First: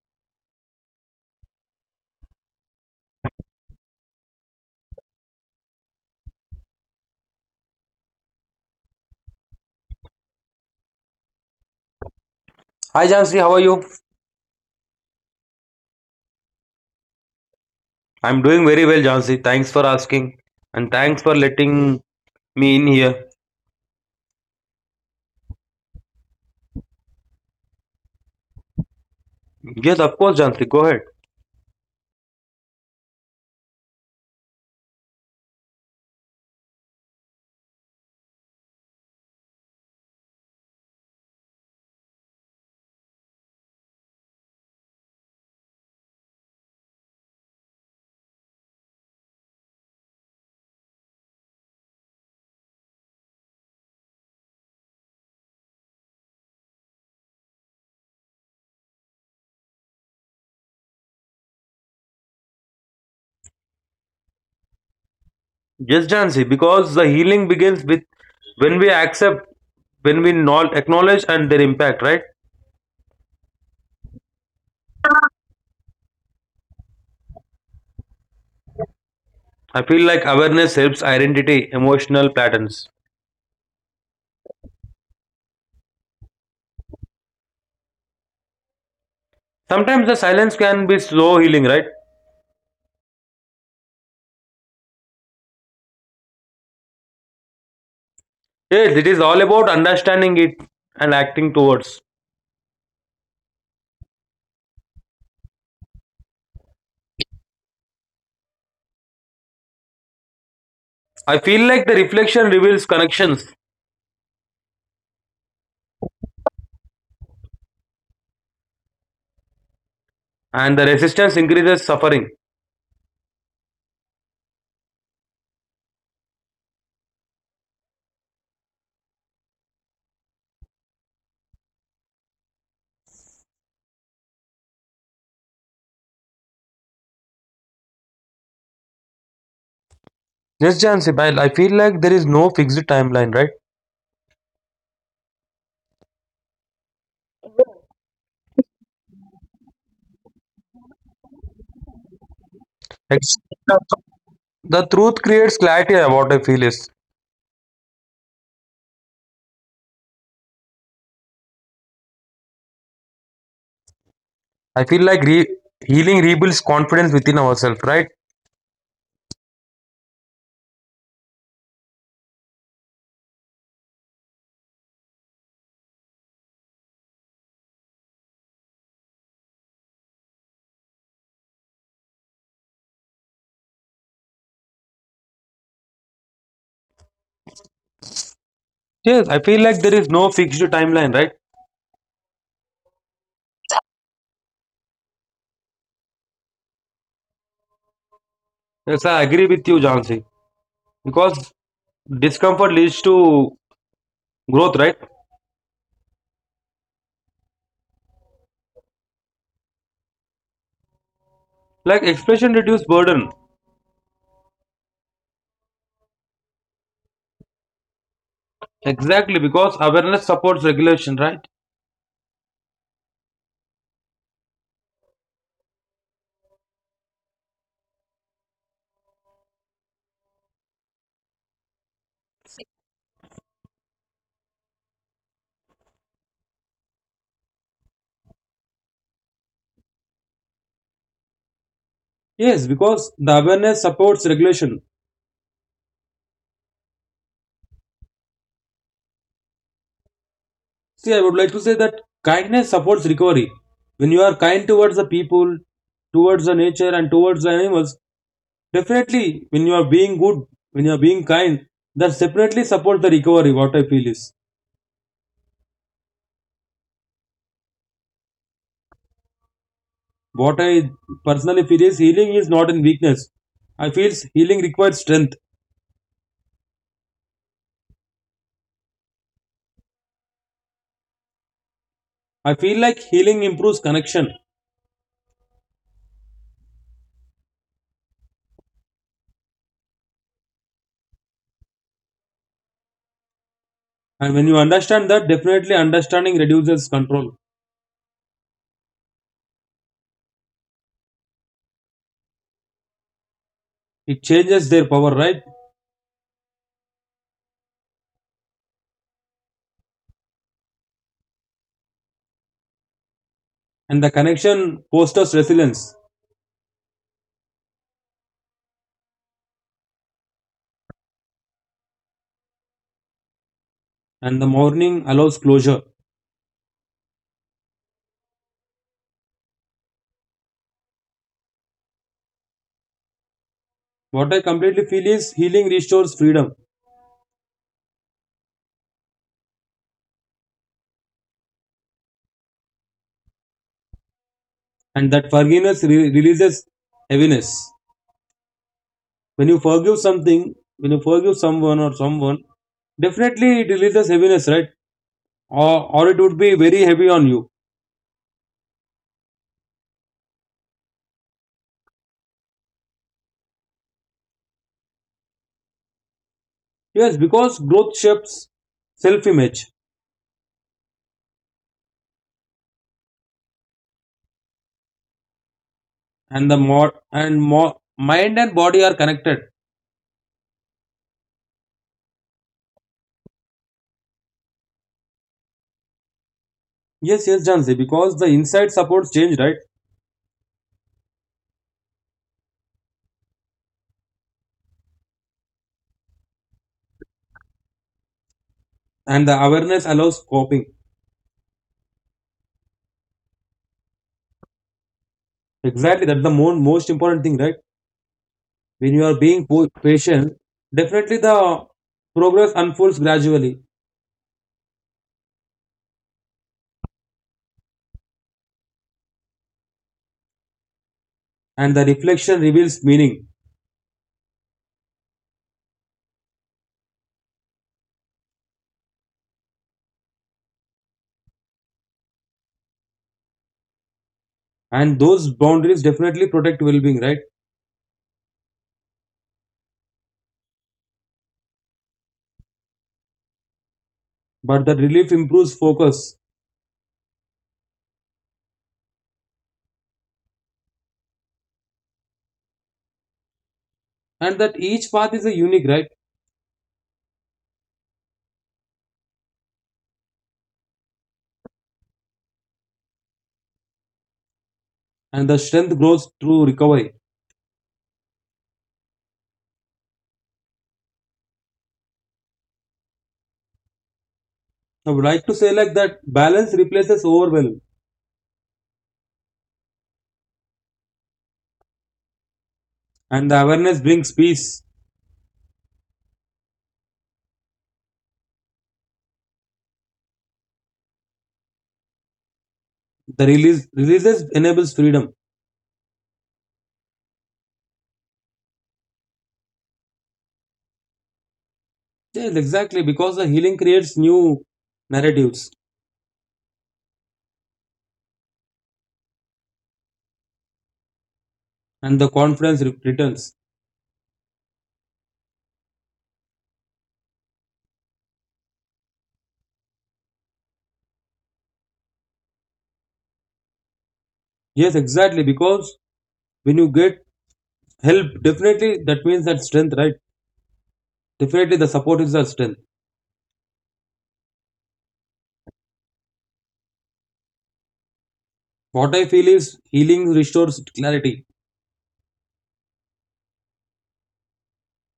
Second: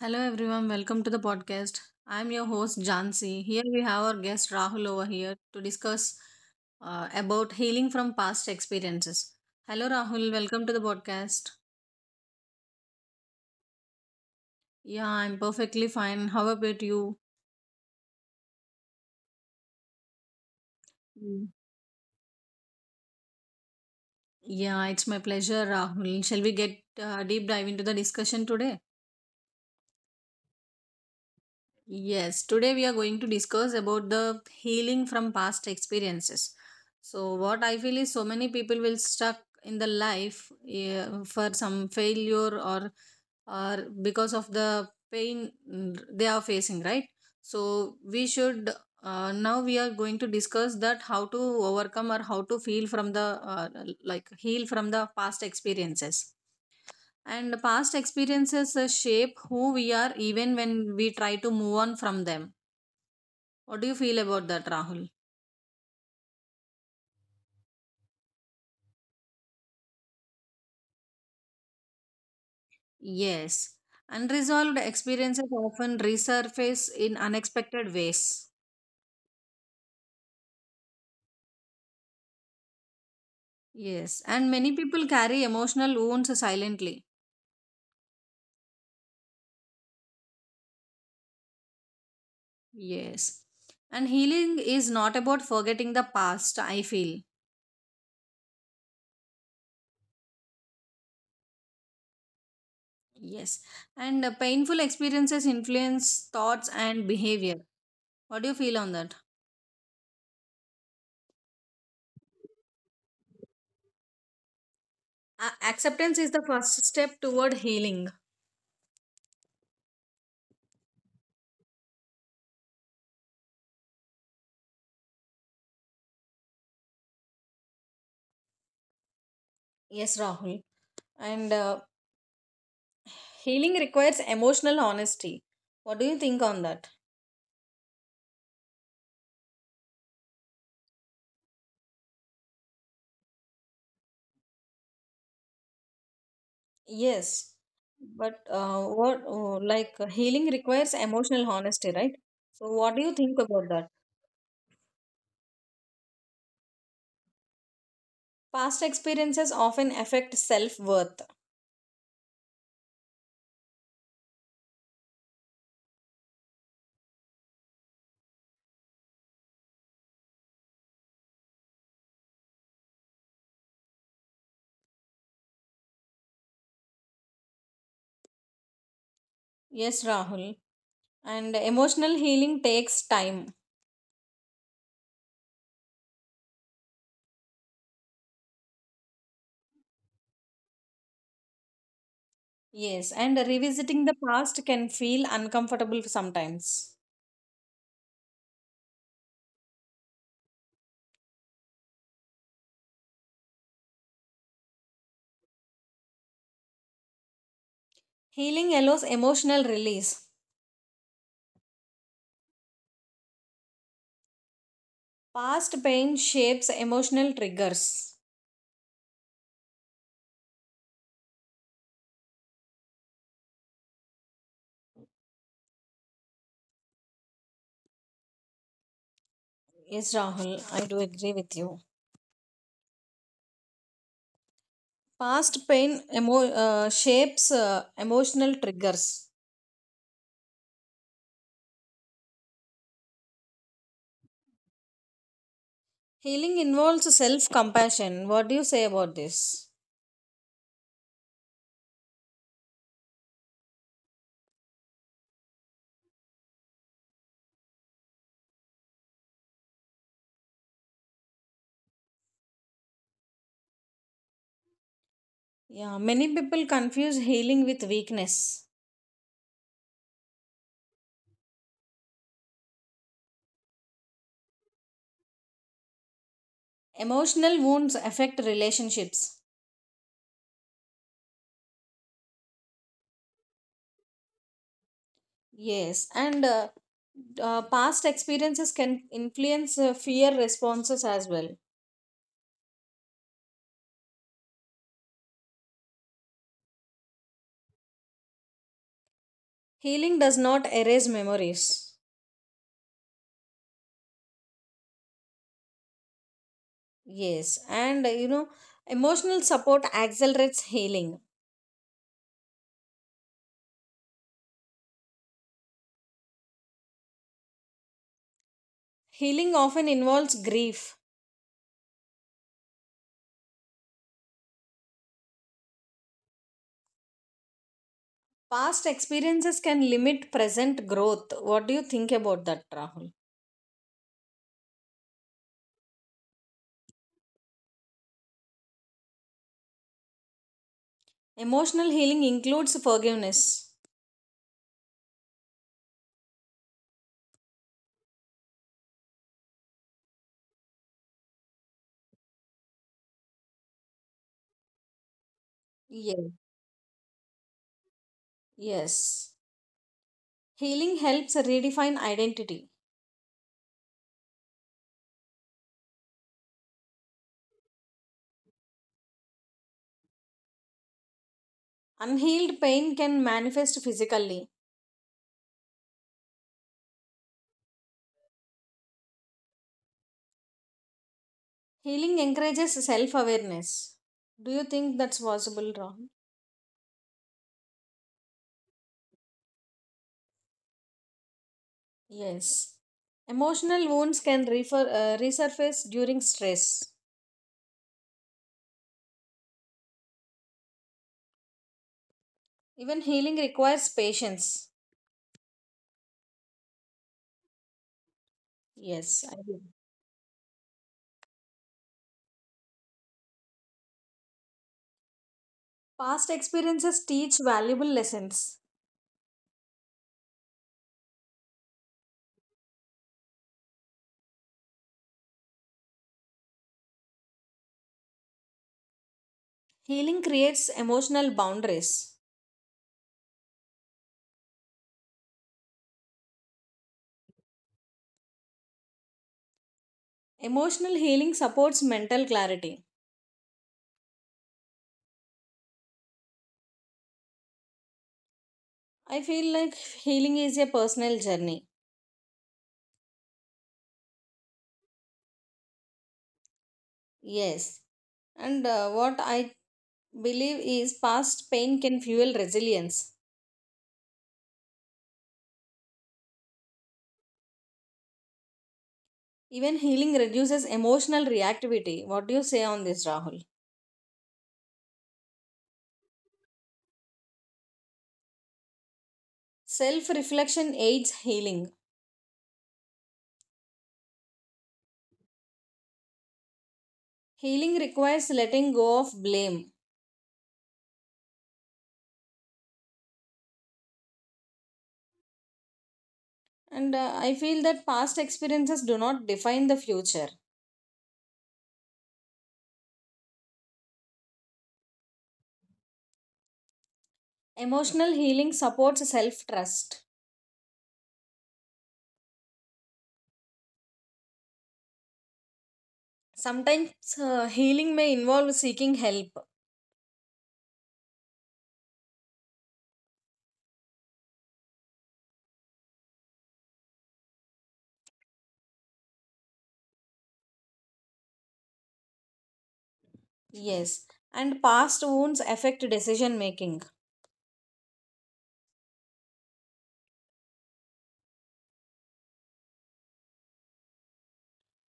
Hello everyone, welcome to the podcast. I'm your host Jansi. Here we have our guest Rahul over here to discuss about healing from past experiences. Hello Rahul, welcome to the podcast. Hi Jansi, how are you? Yeah, I'm perfectly fine. How about you? I'm doing very well, Jansi. Thanks for asking. And thanks for letting Mm. me in here. Yeah, it's my pleasure, Rahul. Shall we get deep dive into the discussion today? Yes, of course, Jansi. Go ahead. Yes, today we are going to discuss about the healing from past experiences. So what I feel is so many people will stuck in the life for some failure or because of the pain they are facing, right? So we should now we are going to discuss that how to overcome or how to feel from the like heal from the past experiences, and past experiences shape who we are even when we try to move on from them. What do you feel about that, Rahul? Yes, Jansi, because the healing begins with when we accept, when we not acknowledge and their impact, right? Yes. Unresolved experiences often resurface in unexpected ways. I feel like awareness helps identity, emotional patterns. Yes. And many people carry emotional wounds silently. Sometimes the silence can be slow healing, right? Yes. And healing is not about forgetting the past, I feel. Yes, it is all about understanding it and acting towards. Yes. And painful experiences influence thoughts and behavior. What do you feel on that? I feel like the reflection reveals connections Acceptance is the first step toward healing. and the resistance increases suffering. Yes, Rahul. And healing requires emotional honesty. What do you think on that? Yes, Jansi, I feel like there is no fixed timeline, right? Yes, but what like healing requires emotional honesty, right? So, what do you Like, think about that? the truth creates clarity about I feel is. Past experiences often affect self-worth. I feel like healing rebuilds confidence within ourselves, right? Yes, Rahul. And emotional healing takes time. Yes, I feel like there is no fixed timeline, right? Yes, and revisiting the past can feel uncomfortable sometimes. Yes, I agree with you, Jansi. Because discomfort leads to growth, right? Healing allows emotional release. Like expression reduces burden. Past pain shapes emotional triggers. Exactly, because awareness supports regulation, right? Yes, Rahul, I do agree with you. Past pain shapes emotional triggers. Yes, because the awareness supports regulation. Healing involves self compassion. What do you say about this? See, I would like to say that kindness supports recovery. When you are kind towards the people, towards the nature, and towards the animals, definitely when you are being good, when you are being kind, that separately supports the recovery. What I feel is, Yeah, many people confuse healing with weakness. what I personally feel is, healing is not in weakness. I feel healing requires strength. Emotional wounds affect relationships. I feel like healing improves connection. Yes, and past experiences can influence fear responses as well. And when you understand that, definitely understanding reduces control. Healing does not erase memories. It changes their power, right? Yes, and emotional support accelerates healing. And the connection fosters resilience. Healing often involves grief. And the mourning allows closure. Past experiences can limit present growth. What do you think about that, Rahul? What I completely feel is healing restores freedom, Emotional healing includes forgiveness. and that forgiveness releases heaviness. When you forgive something, when you forgive someone or someone, definitely it releases heaviness, right? Or it would Yes. be very heavy on you. Yes. Healing helps redefine identity. Yes, because growth shapes self-image, Unhealed pain can manifest physically. and the more and more mind and body are connected. Healing encourages self awareness. Do you think that's possible, Rahul? Yes, yes, Jansi, because the inside supports change, right? Yes. Emotional wounds can resurface during stress. And the awareness allows coping. Even healing requires patience. Exactly, that's the most important thing, right? When you are Yes, I being agree. Patient, definitely the progress unfolds gradually Past experiences teach valuable lessons. and the reflection reveals meaning. Healing creates emotional boundaries. And those boundaries definitely protect well being, right? Emotional healing supports mental clarity. But the relief improves focus I feel like healing is a personal journey. and that each path is a unique, right? Yes. And what I believe is past pain can fuel resilience. And the strength grows through recovery. Even healing reduces emotional reactivity. What do you say on this, Rahul? I would like to say like that balance replaces overwhelm Self reflection aids healing. and the awareness brings peace. Healing requires letting go of blame. The release releases enables freedom. And I feel that past experiences do not define the future. Yes, exactly, because the healing creates new narratives Emotional healing supports self trust. and the confidence returns. Sometimes healing may involve seeking help. Yes, exactly, because when you get help definitely that means that strength right definitely the support is the strength. Yes. And past wounds affect decision making. What I feel is healing restores clarity,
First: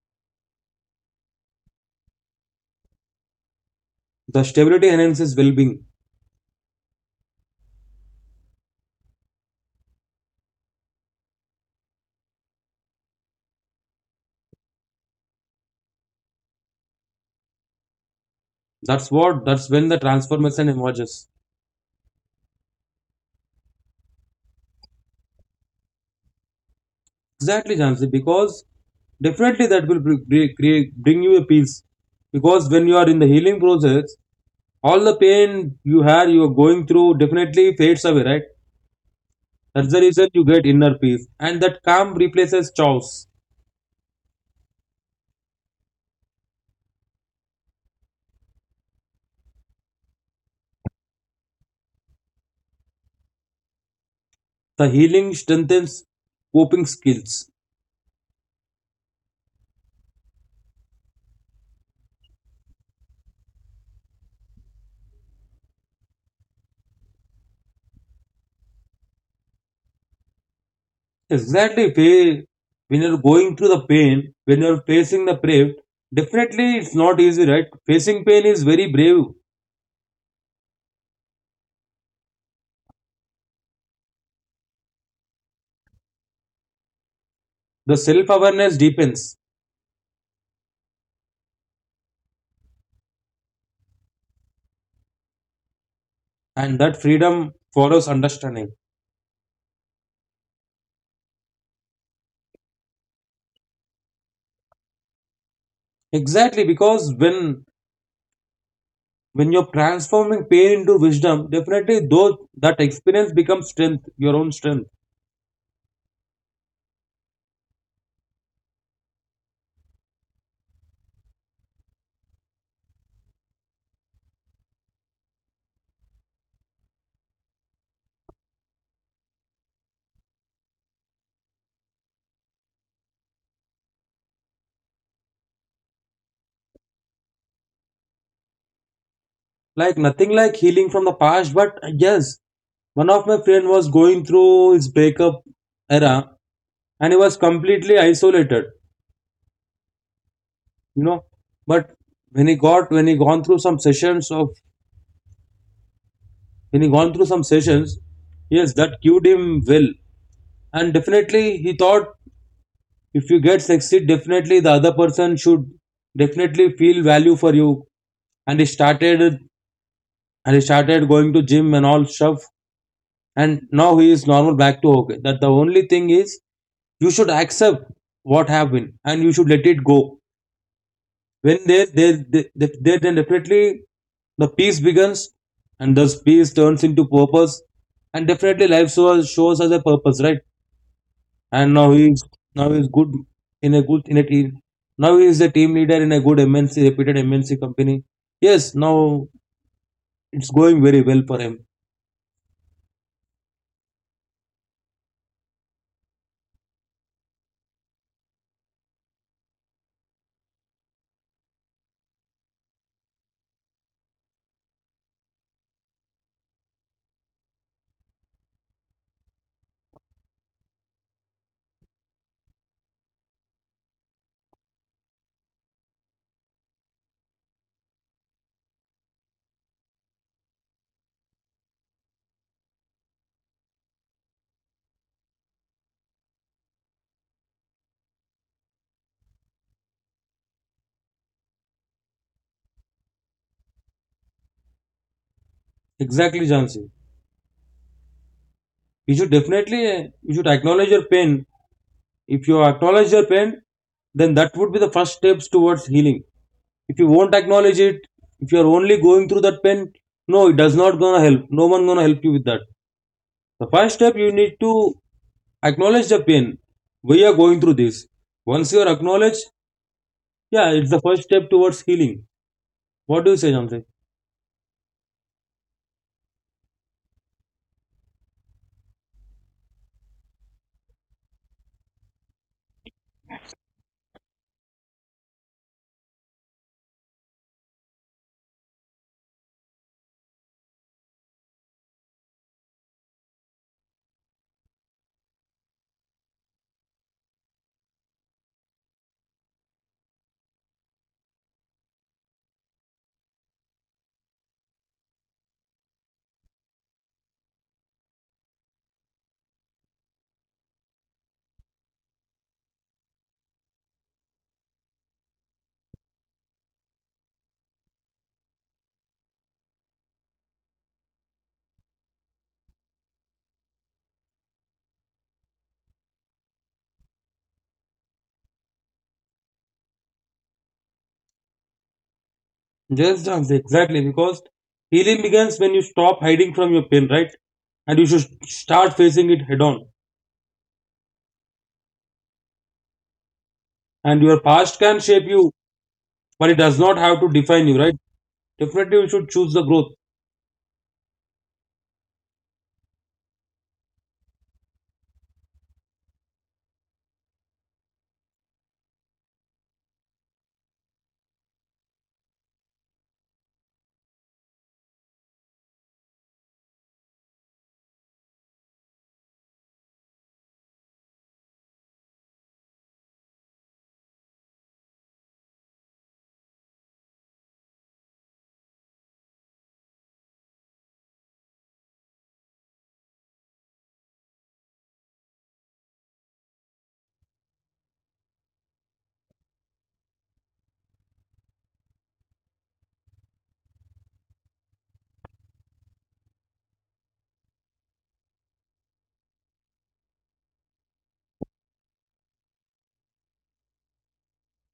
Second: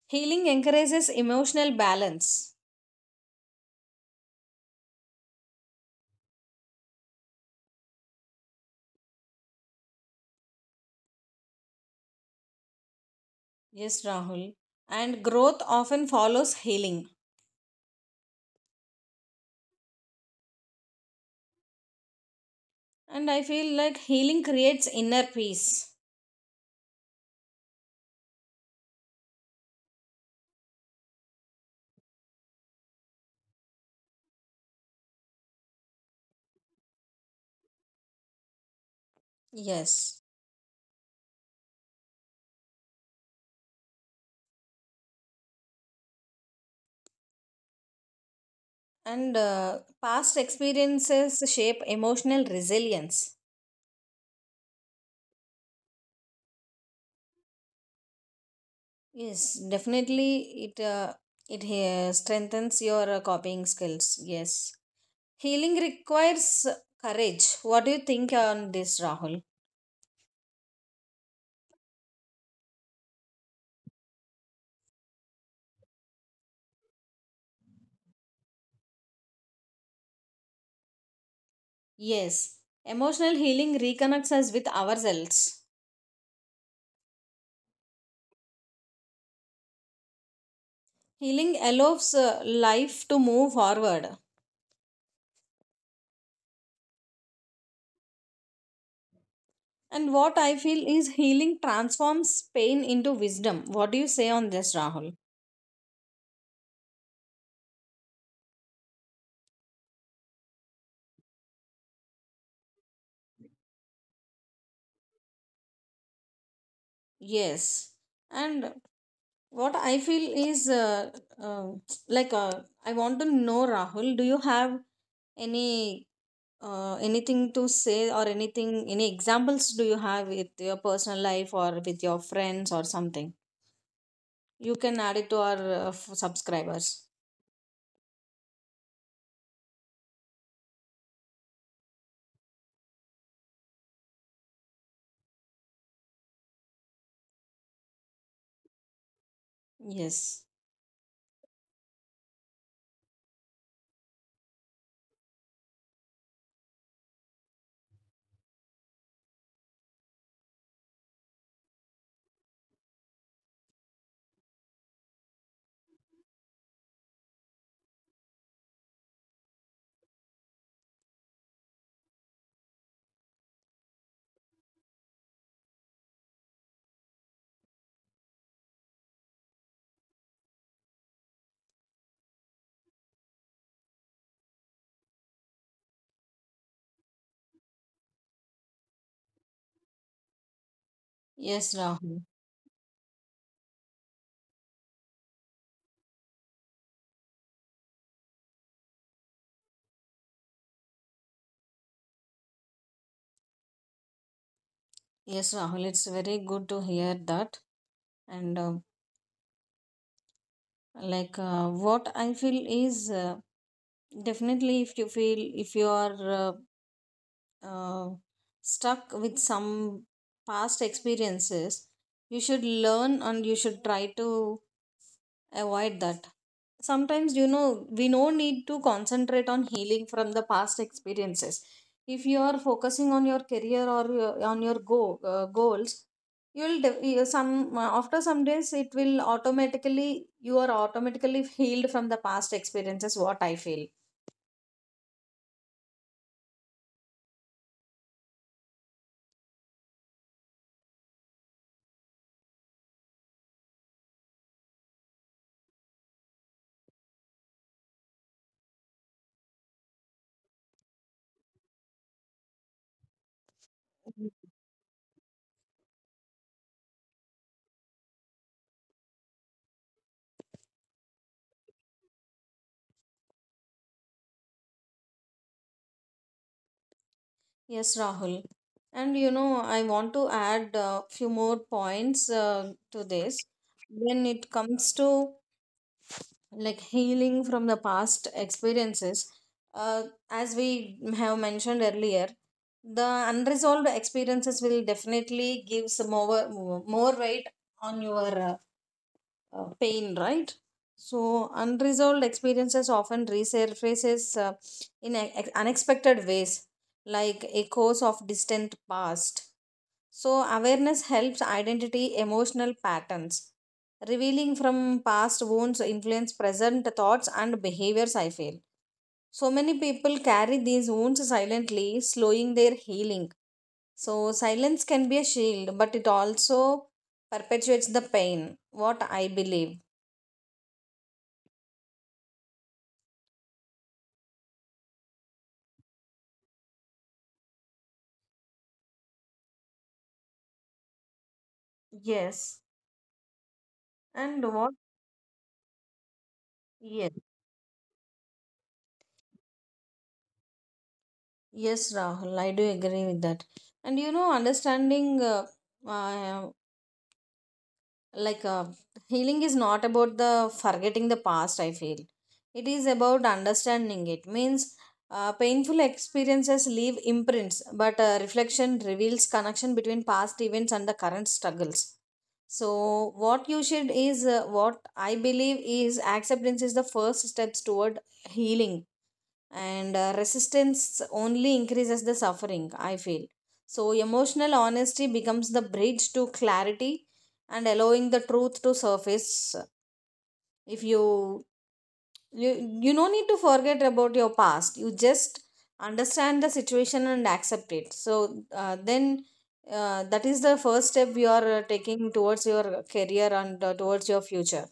Healing encourages emotional balance. the stability enhances well-being. Yes, Rahul. And growth often follows healing. That's what, that's when the transformation emerges. And I feel like healing creates inner peace. Exactly, Jansi, because definitely that will bring you a peace, because when you are in the healing process all the pain you had you are going through definitely fades away right. That's the Yes. reason you get inner peace and that calm replaces chaos. And past experiences shape emotional resilience. The healing strengthens coping skills. Yes, definitely it uh, it strengthens your copying skills. Yes. Healing requires courage. What do you think on this, Rahul? Exactly. When you're going through the pain, when you're facing the brave, definitely it's not easy, right? Facing pain is very brave. Yes. Emotional healing reconnects us with ourselves. The self awareness deepens, Healing allows life to move forward. and that freedom follows understanding. And what I feel is healing transforms pain into wisdom. What do you say on this, Rahul? Exactly, because when you're transforming pain into wisdom, definitely though that experience becomes strength, your own strength. Yes. And what I feel is uh, like I want to know Rahul, do you have any anything to say, or anything, any examples, do you have with your personal life or with your friends or something you can add it to our subscribers? Like nothing like healing from the past, but yes, one of my friend was going through his breakup era, and he was completely isolated, Yes. you know, but when he got when he gone through some sessions of when he gone through some sessions, yes, that cued him well. And definitely he thought, if you get succeed definitely the other person should definitely feel value for you. And he started, and he started going to gym and all stuff, and now he is normal back to okay. that the only thing is, you should accept what happened and you should let it go. When they then definitely the peace begins and thus peace turns into purpose and definitely life shows us a purpose, right? And Yes, Rahul. now he's good, in a good in a team. Now he is a team leader in a good MNC, reputed MNC company. Yes, now it's going very well for him. Yes, Rahul, it's very good to hear that. And what I feel is definitely if you feel, if you are uh, stuck with some past experiences, you should learn and you should try to avoid that. Sometimes you know, we no need to concentrate on healing from the past experiences. If you are focusing on your career or your- on your go goals, some after some days it will automatically, you are automatically healed from the past experiences, what I feel. Exactly, Jansi, you should definitely, you should acknowledge your pain. If you acknowledge your pain, then that would be the first steps towards healing. If you won't acknowledge it, if you're only going through that pain, no, it does not gonna help, no one gonna help you with that. The first step, you need to acknowledge the pain we are going through this. Once you are acknowledged, yeah, it's the first step towards healing. What do you say, Janse? Yes, Rahul. And you know, I want to add a few more points to this. When it comes to like healing from the past experiences, uh, as we have mentioned earlier, the unresolved experiences will definitely give some more weight on your pain, right? So unresolved experiences often resurfaces in unexpected ways, like echoes of distant past. So awareness helps identity emotional patterns, revealing from past wounds, influence present thoughts and behaviors, I feel. So many people carry these wounds silently, slowing their healing. So silence can be a shield, but it also perpetuates the pain, what I believe. Yes, Janse, exactly, because healing begins when you stop hiding from your pain, right? And you should start facing it head on. Yes. And your And past what? can shape you, but it does not have to Yes. define you, right? Definitely you should choose the growth. Yes, Rahul, I do agree with that. And you know, understanding uh, like uh, healing is not about the forgetting the past, I feel. It is about understanding it, means painful experiences leave imprints, but reflection reveals connection between past events and the current struggles. So what you should is what I believe is acceptance is the first steps toward healing. And resistance only increases the suffering, I feel. So emotional honesty becomes the bridge to clarity, and allowing the truth to surface. If you you no need to forget about your past, you just understand the situation and accept it. So then that is the first step you are taking towards your career and towards your future.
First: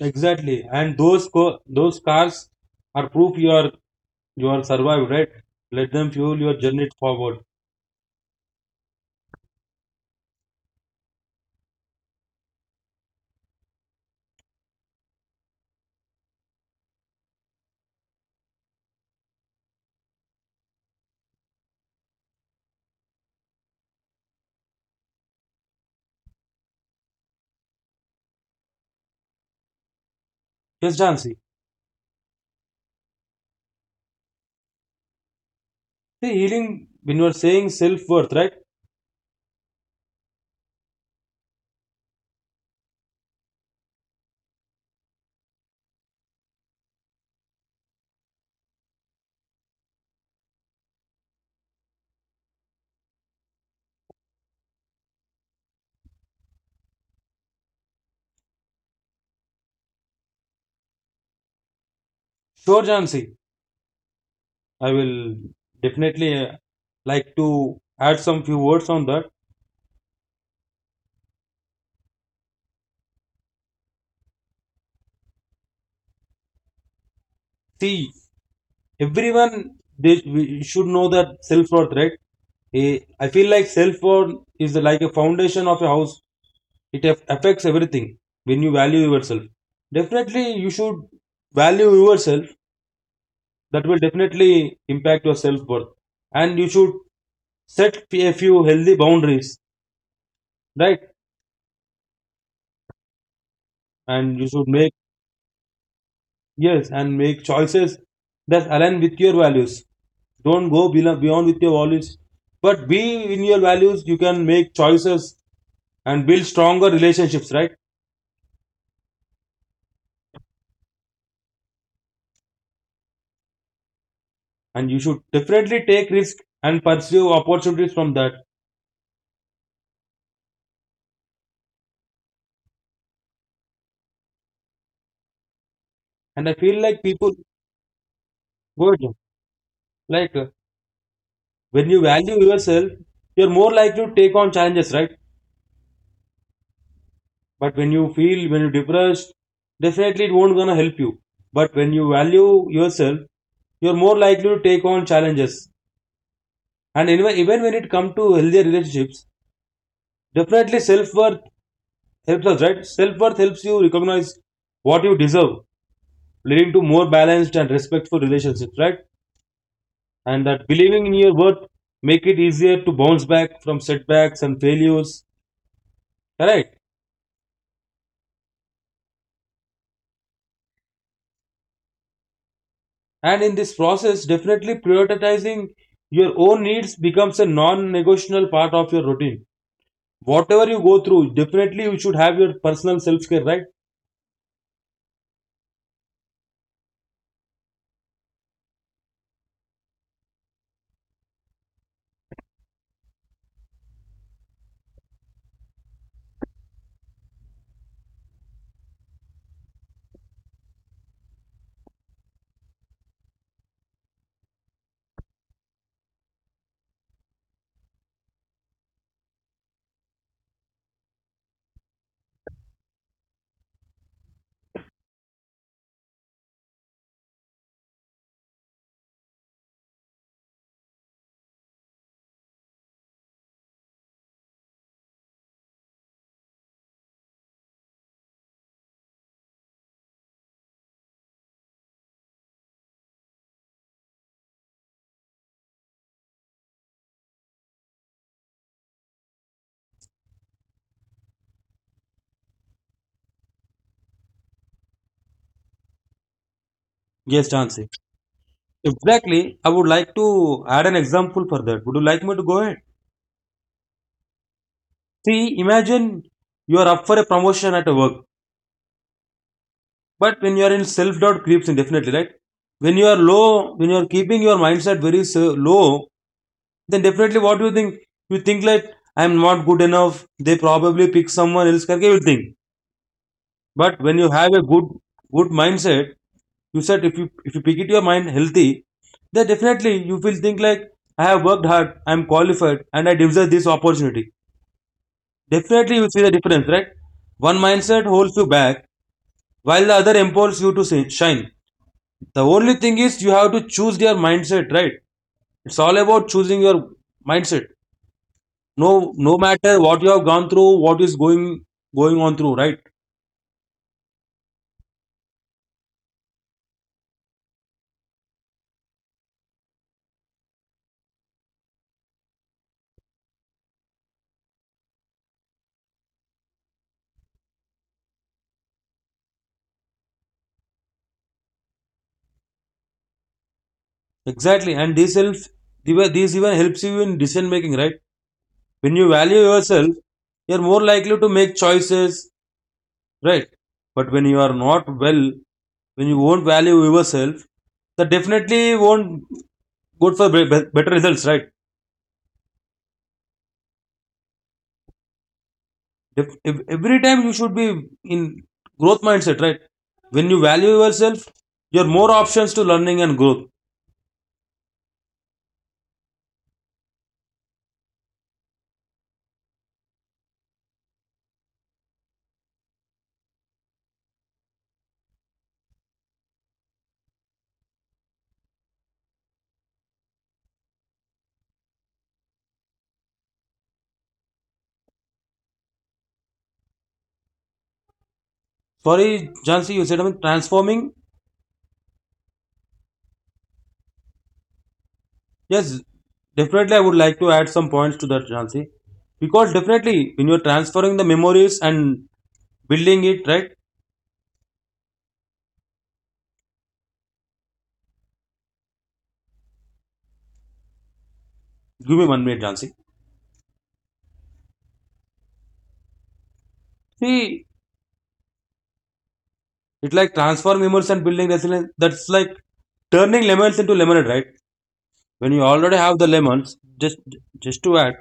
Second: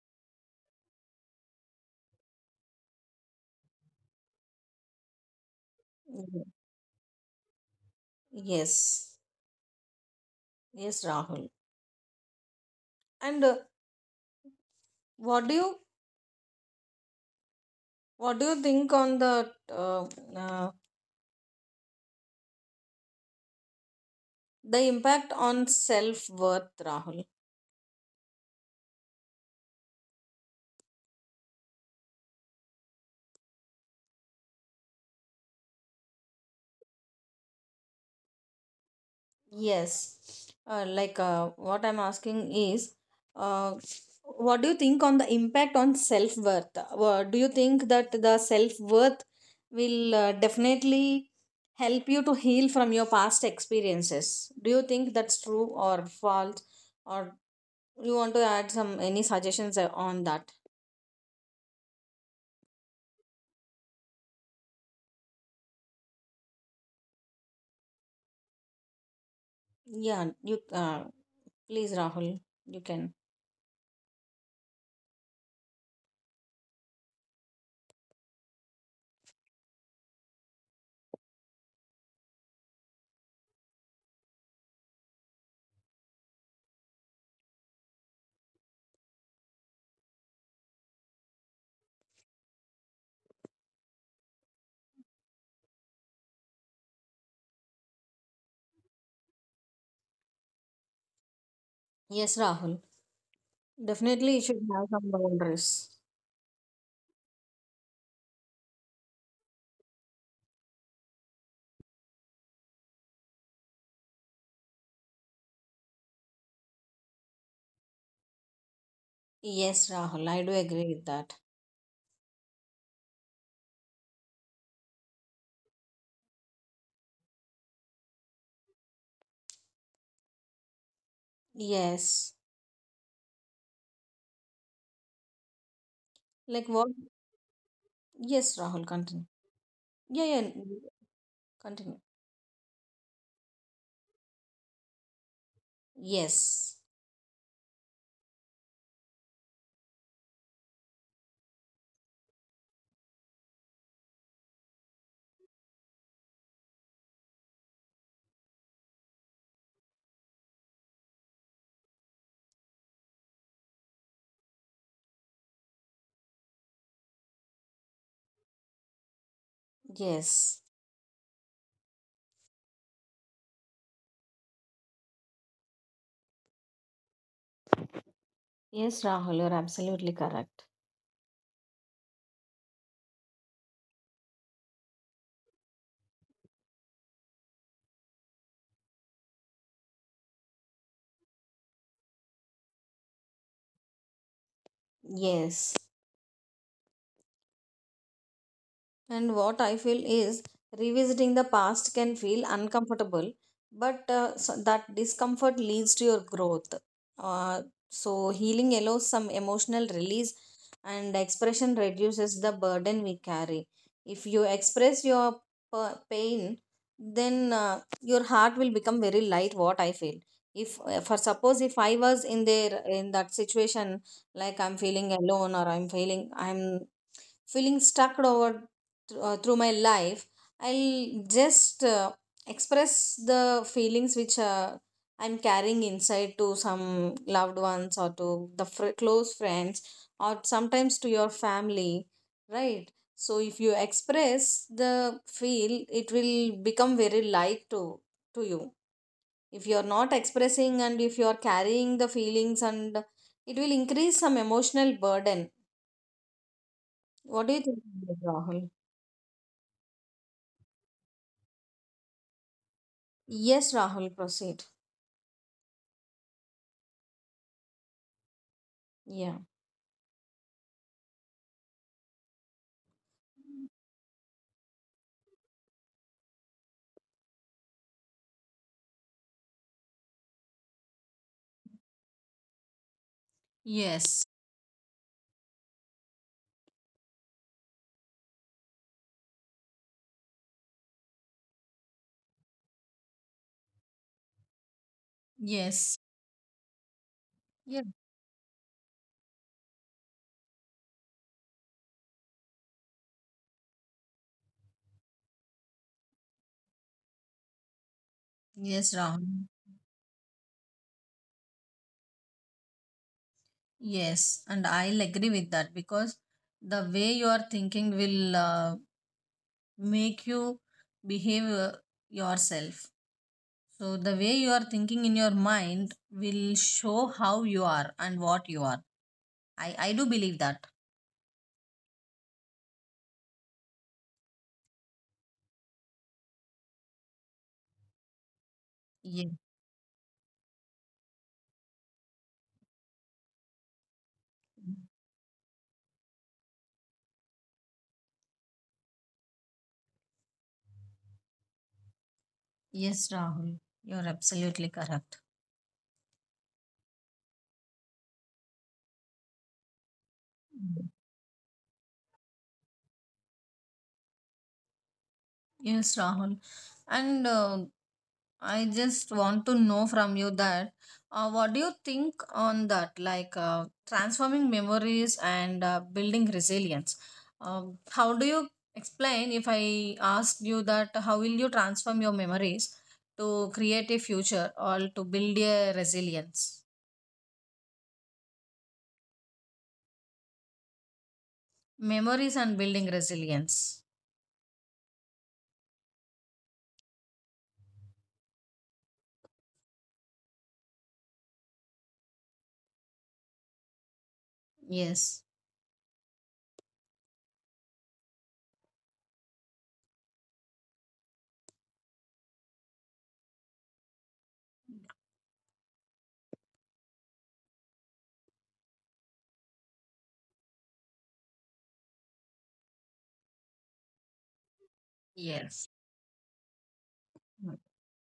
Exactly, and those cars are proof you are, you are survived, right? Let them fuel Mhm. your journey forward. Yes. Yes, Rahul. And what do you what do you think on uh, uh, the impact on self worth, Rahul? Yes, Jansi. See, healing when you are saying self worth, right? Yes, what I'm asking is, uh, what do you think on the impact on self worth? Do you think that the self worth will definitely help you to heal from your past experiences? Do you think that's true or false? Or you want to add some any suggestions on that? Sure, Jansi. I will definitely, like to add some few words on that. Yeah, you please, Rahul, you can. See, everyone they we should know that self worth, right? I feel like self-worth is like a foundation of a house. It affects everything when you value yourself. Definitely, you should value yourself. That will definitely impact your self worth. And you should set a few healthy boundaries, right? Yes, Rahul. And Definitely, you you should should make, have some boundaries. yes, and make choices that align with your values. Don't go beyond with your values, but be in your values. You can make choices and build stronger relationships, right? Yes, Rahul. I do agree with that. And you should definitely take risk and pursue opportunities from that. Yes. And I Like feel what? like people Yes, Rahul. good. Continue. Yeah, Like, yeah. when you Continue. value yourself you're more likely to take on challenges, right? Yes. But when you feel, when you're depressed, definitely it won't gonna help you. But when you value yourself, you're more likely to take on challenges, and even when it comes to healthier relationships definitely self-worth helps us, right? Self-worth helps you recognize what you deserve, leading to more balanced and respectful relationships, right? And that Yes. believing in your worth make it easier to bounce back from setbacks and failures, correct? Yes, Rahul. You're absolutely correct. And in this process definitely prioritizing your own needs becomes a non-negotiable part of your routine. Whatever you go through, definitely you should have your personal self-care, right? Yes. And what I feel is revisiting the past can feel uncomfortable, but so that discomfort leads to your growth. Uh, so, healing allows some emotional release, and expression reduces the burden we carry. If you express your pain, then your heart will become very light. What I feel. If for suppose if I was in there in that situation, like I'm feeling alone or I'm feeling stuck over through my life, I'll just express the feelings which I'm carrying inside, to some loved ones or to the close friends, or sometimes to your family, right? So if you express the feel, it will become very light to you. If you are not expressing, and if you are carrying the feelings, and it will increase some emotional burden. What Yes, do you think, Jansi, Rahul? exactly. I would like to add an example for that, would you like me to go ahead? Yes, Rahul, proceed. See, imagine you are up for a promotion at a work. Yeah. But when you are in self doubt, creeps in definitely, right? When you are low, when you are keeping your mindset very low, then definitely what do you think? You think like, I am not good enough. They probably pick someone else. करके You think. But when Yes, you have a good, good mindset, you said if you pick it your mind healthy, then definitely you will think like, I have worked hard, I am qualified, and I deserve this opportunity. Definitely yes, you see the difference, right? One yes, mindset holds you back, while the other empowers you to shine. The only thing is you have to choose your mindset, right? It's all about choosing your mindset. yes, No, no Rahul. matter what you have gone through, what is going on through, right? Yes, and I'll agree with that, because the way you are thinking will make you behave yourself. So, the way you are thinking in your mind will show how you are and what you are. I do believe that. Exactly, and this helps. This even helps you in decision making, right? When you value Yes, yourself, you're more likely to make choices, right? But when you are not well, when you won't value yourself, that definitely won't good for better results, right? yes, Rahul. You're absolutely correct. If every time you should be in growth mindset, right? When you value yourself, you're more options to learning and growth. Yes, Rahul. And I just want to know from you that what do you think on that, like transforming memories and building resilience? How do you explain, if I asked you that, how will you transform your memories to create a future or to build a resilience? Sorry, Jansi, you said about transforming. Memories and building resilience. Yes, definitely, I would like to add some points to that, Jansi, because definitely when you're transferring the memories and building it, right? Yes. Give me one minute, Jansi. See, it's like transfer memories and building resilience. That's like turning lemons into lemonade, right? When you Yes. already have the lemons, just to add,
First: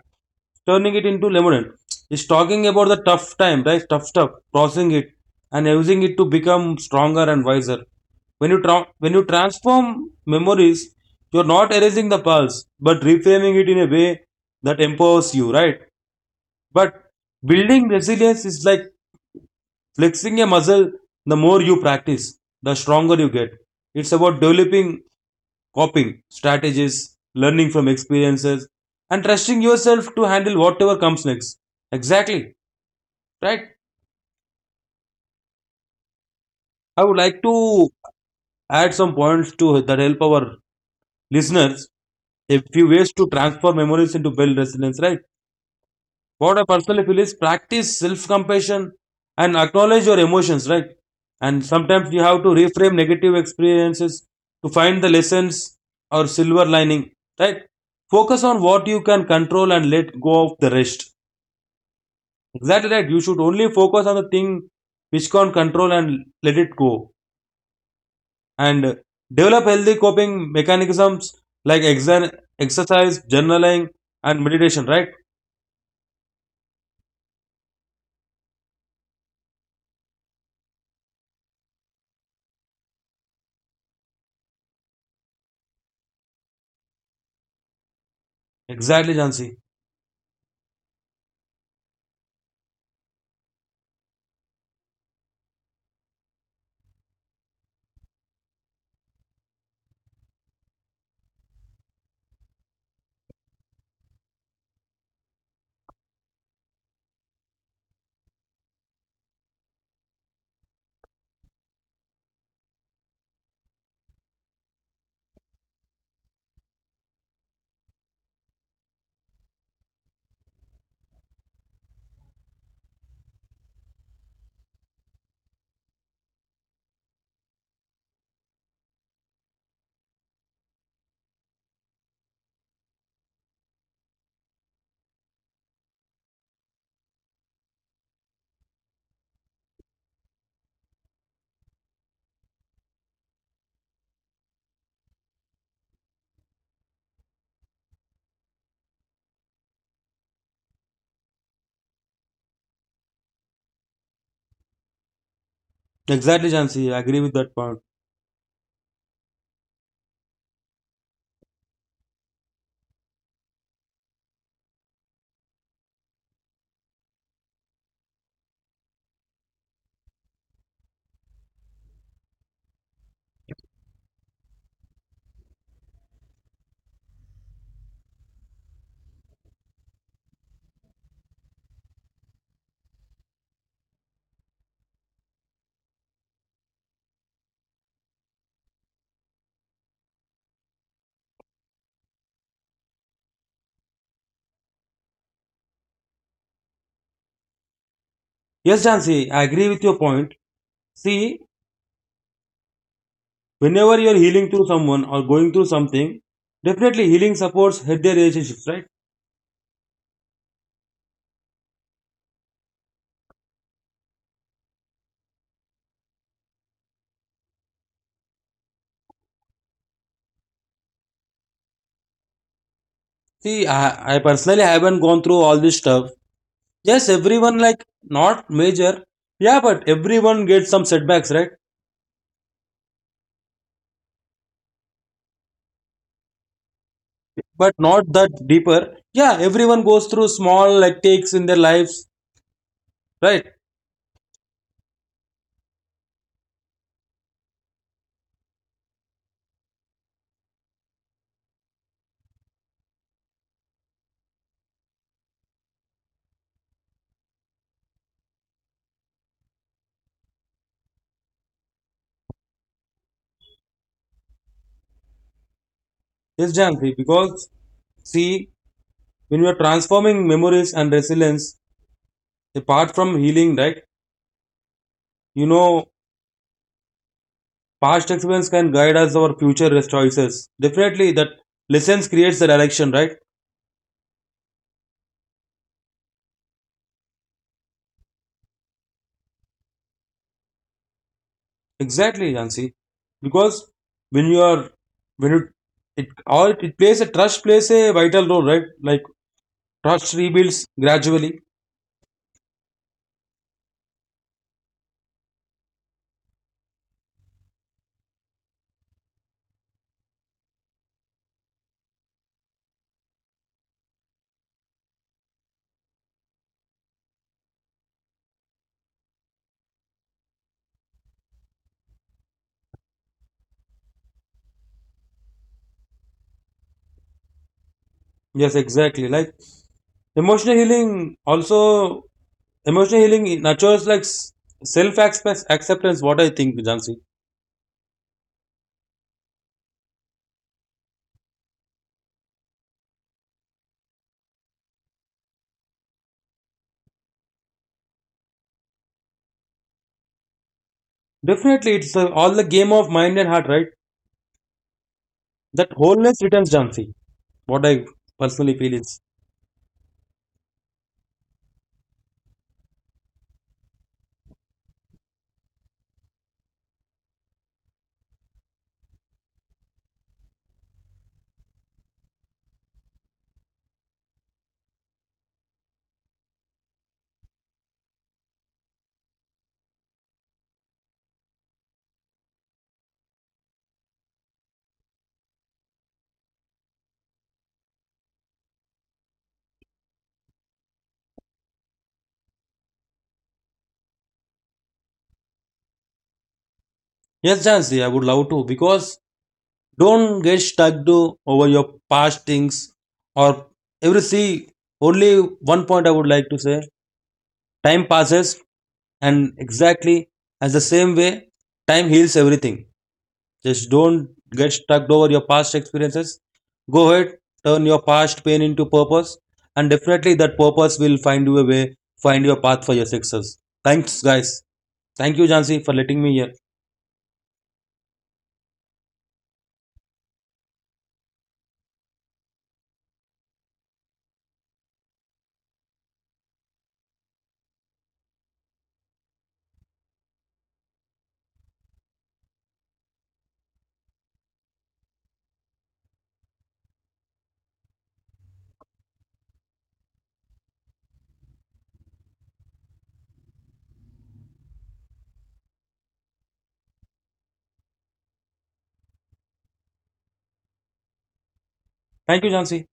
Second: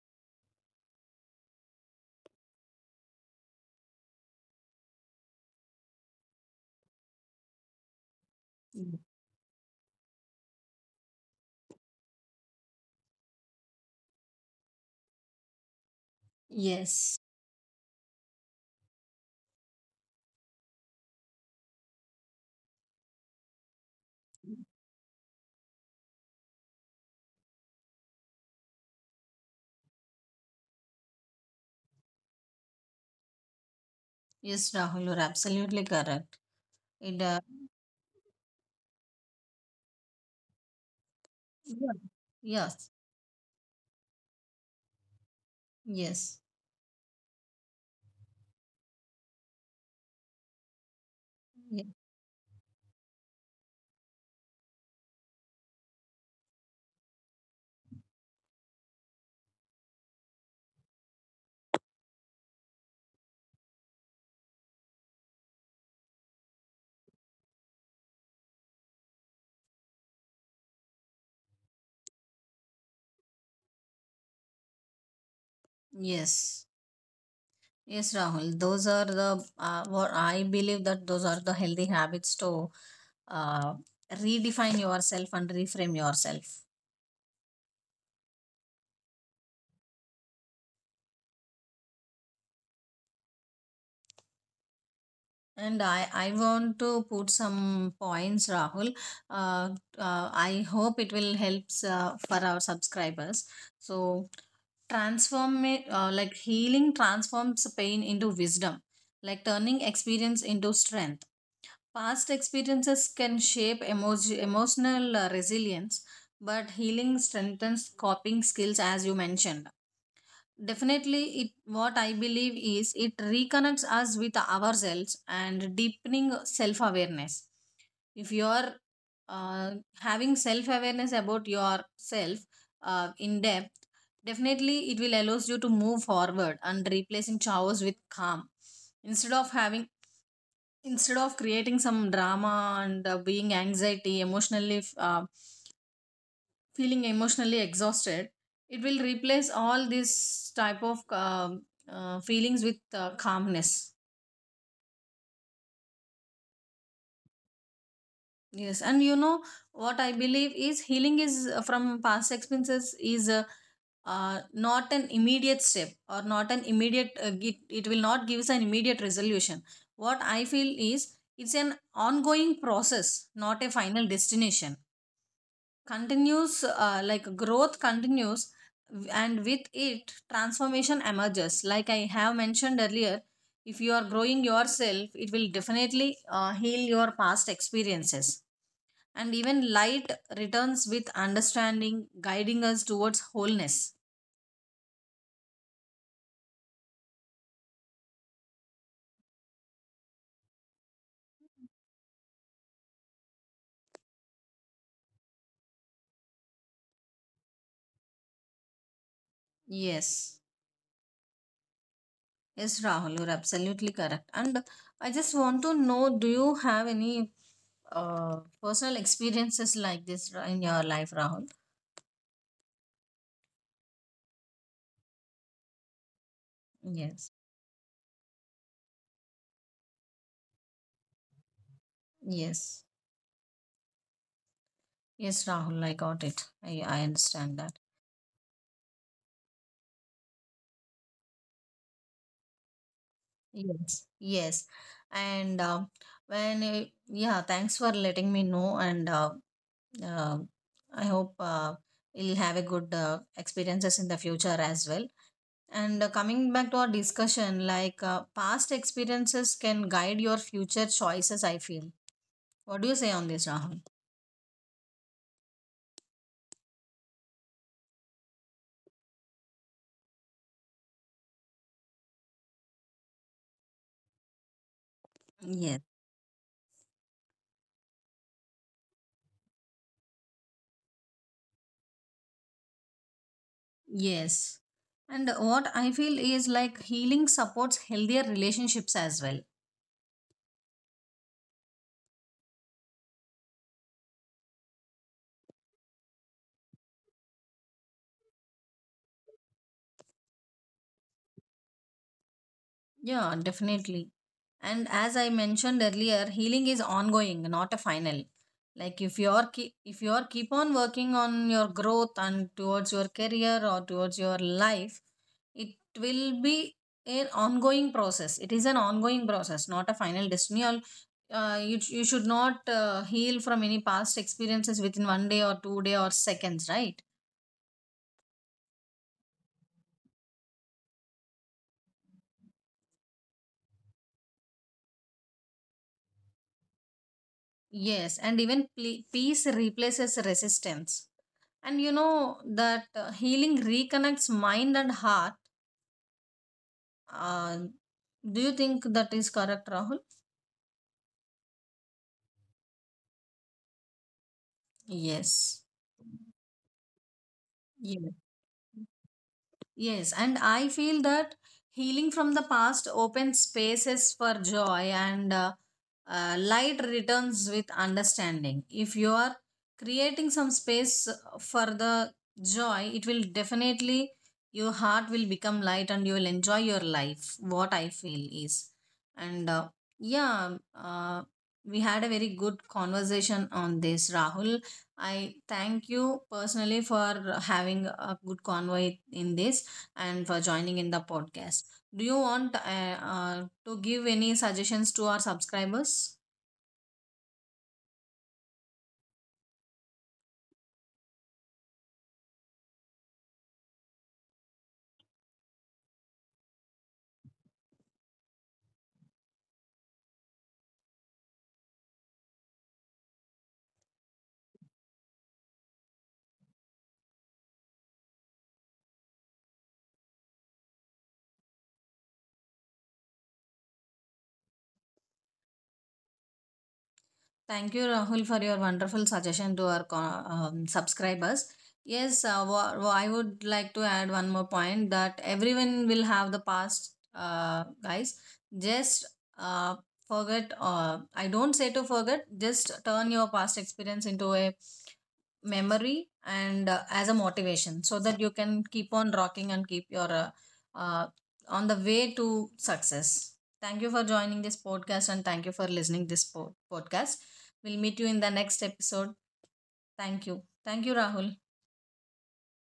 turning it into lemonade, is talking about the tough time, right? Tough stuff, processing it and using it to become stronger and wiser. When you Mm. Transform memories, you're not erasing the past, but reframing it in a way that empowers you, right? But Yes. building resilience is like flexing a muscle. The more you practice, the stronger you get. It's about developing coping strategies, learning from experiences, and trusting yourself to handle whatever comes next. Exactly, right? Yes, Rahul, you're absolutely correct. I would It, uh, like to add some points to that help our listeners yeah. a few Yes, ways to transform memories into build resilience, right? yes, What I personally feel is practice self compassion and acknowledge your emotions, right? And ye- sometimes you have to reframe negative experiences to find the lessons or silver lining, right? Focus on what you can control and let go of the rest. Exactly right. You should only focus on the thing which can control and let it go. And develop healthy coping mechanisms like exercise, journaling, and meditation, right? yes, yes, Rahul. Those are the, what I believe that those are the healthy habits to uh, redefine yourself and reframe yourself. Exactly, Jansi. And I want to put some points, Rahul. Uh, I hope it will help for our subscribers. So, transform it like healing transforms pain into wisdom, like turning experience into strength. Past experiences can shape emotional resilience, but healing strengthens coping skills, as you mentioned. Definitely, it what I believe is it reconnects us with ourselves and deepening self awareness. If you are having self awareness about yourself in depth, definitely it will allows you to move forward and replacing chaos with calm, instead of having instead of creating some drama and being anxiety, emotionally feeling emotionally exhausted, it will replace all these type of feelings with calmness. I agree with that point. Yes, and you know what I believe is healing is from past experiences is not an immediate step or not an immediate uh, it will not give us an immediate resolution, what I feel is. It's an ongoing process, not a final destination. Continues like growth continues, and with it transformation emerges, like I have mentioned earlier. If you are growing yourself, it will definitely heal your past experiences, and even light returns with understanding, guiding us towards wholeness. Yes, Jansi, I agree with your point. See, whenever you're healing through someone or going through something, definitely healing supports healthy relationships, right? Yes. Yes, Rahul, you're absolutely correct. And I just want to know, do you have any uh, personal experiences like this in your life, Rahul? See, I personally haven't gone through all this stuff. Yes, Yes. everyone like not major. Yeah, but everyone gets some setbacks, right? Yes. Yes, Rahul, I got it. I understand But that. not that deeper. Yeah, everyone goes through small like takes in their lives, right? Yes. Yes. And yeah, thanks for letting me know. And uh, I hope we'll have a good experiences in the future as well. And coming back to our discussion, like past experiences can guide your future choices, I feel. What do you say on this, Rahul? Yes, Janvi, because see, when we are transforming memories and resilience, apart from healing, right? You know, Yes. past experience can guide us our future choices. Definitely, that lessons creates the direction, right? Yes. And what I feel is like healing supports healthier relationships as well. Exactly, Jansi. Because when you are, when you, it all it plays a trust plays a vital role, right? Like trust rebuilds gradually. Yeah, definitely. And as I mentioned earlier, healing is ongoing, not a final. Like if you're keep on working on your growth and towards your career or towards your life, it will be an ongoing process. It is an ongoing process, not a final destiny. You should not heal from any past experiences within one day or two day or seconds, right? Yes, exactly. Like emotional healing also, emotional healing nurtures like self acceptance. What I think, Jansi. Yes, and even peace replaces resistance. And you know that healing reconnects mind and heart. Uh, do you think that is correct, Rahul? Definitely, it's, all the game of mind and heart, right? That Yes. wholeness returns, Jansi. What I Yes. personally feel is, Yes, and I feel that healing from the past opens spaces for joy, and light returns with understanding. If you are creating some space for the joy, it will definitely, your heart will become light and you will enjoy your life. What I feel is. And yeah, uh, we had a very good conversation on this, Rahul. I thank you personally for having a good convoy in this, and for joining in the podcast. Do you want to give any suggestions to our subscribers? yes, Jansi. I would love to because don't get stuck to over your past things or everything. Only one point I would like to say, time passes, and exactly as the same way, time heals everything. Just don't get stuck over your past experiences. Go ahead, turn your past pain into purpose, and definitely that purpose will find you a way, find your path for your success. Thanks, guys. Thank you, Jansi, for letting me here. Thank you, Rahul, for your wonderful suggestion to our subscribers. Yes, I would like to add one more point that everyone will have the past, guys. Just uh, I don't say to forget, just turn your past experience into a memory, and as a motivation, so that you can keep on rocking and keep your uh, on the way to success. Thank you for joining this podcast, and thank you for listening this podcast. We'll meet you in the next episode. Thank you. Thank you, Rahul. Thank you, Jansi.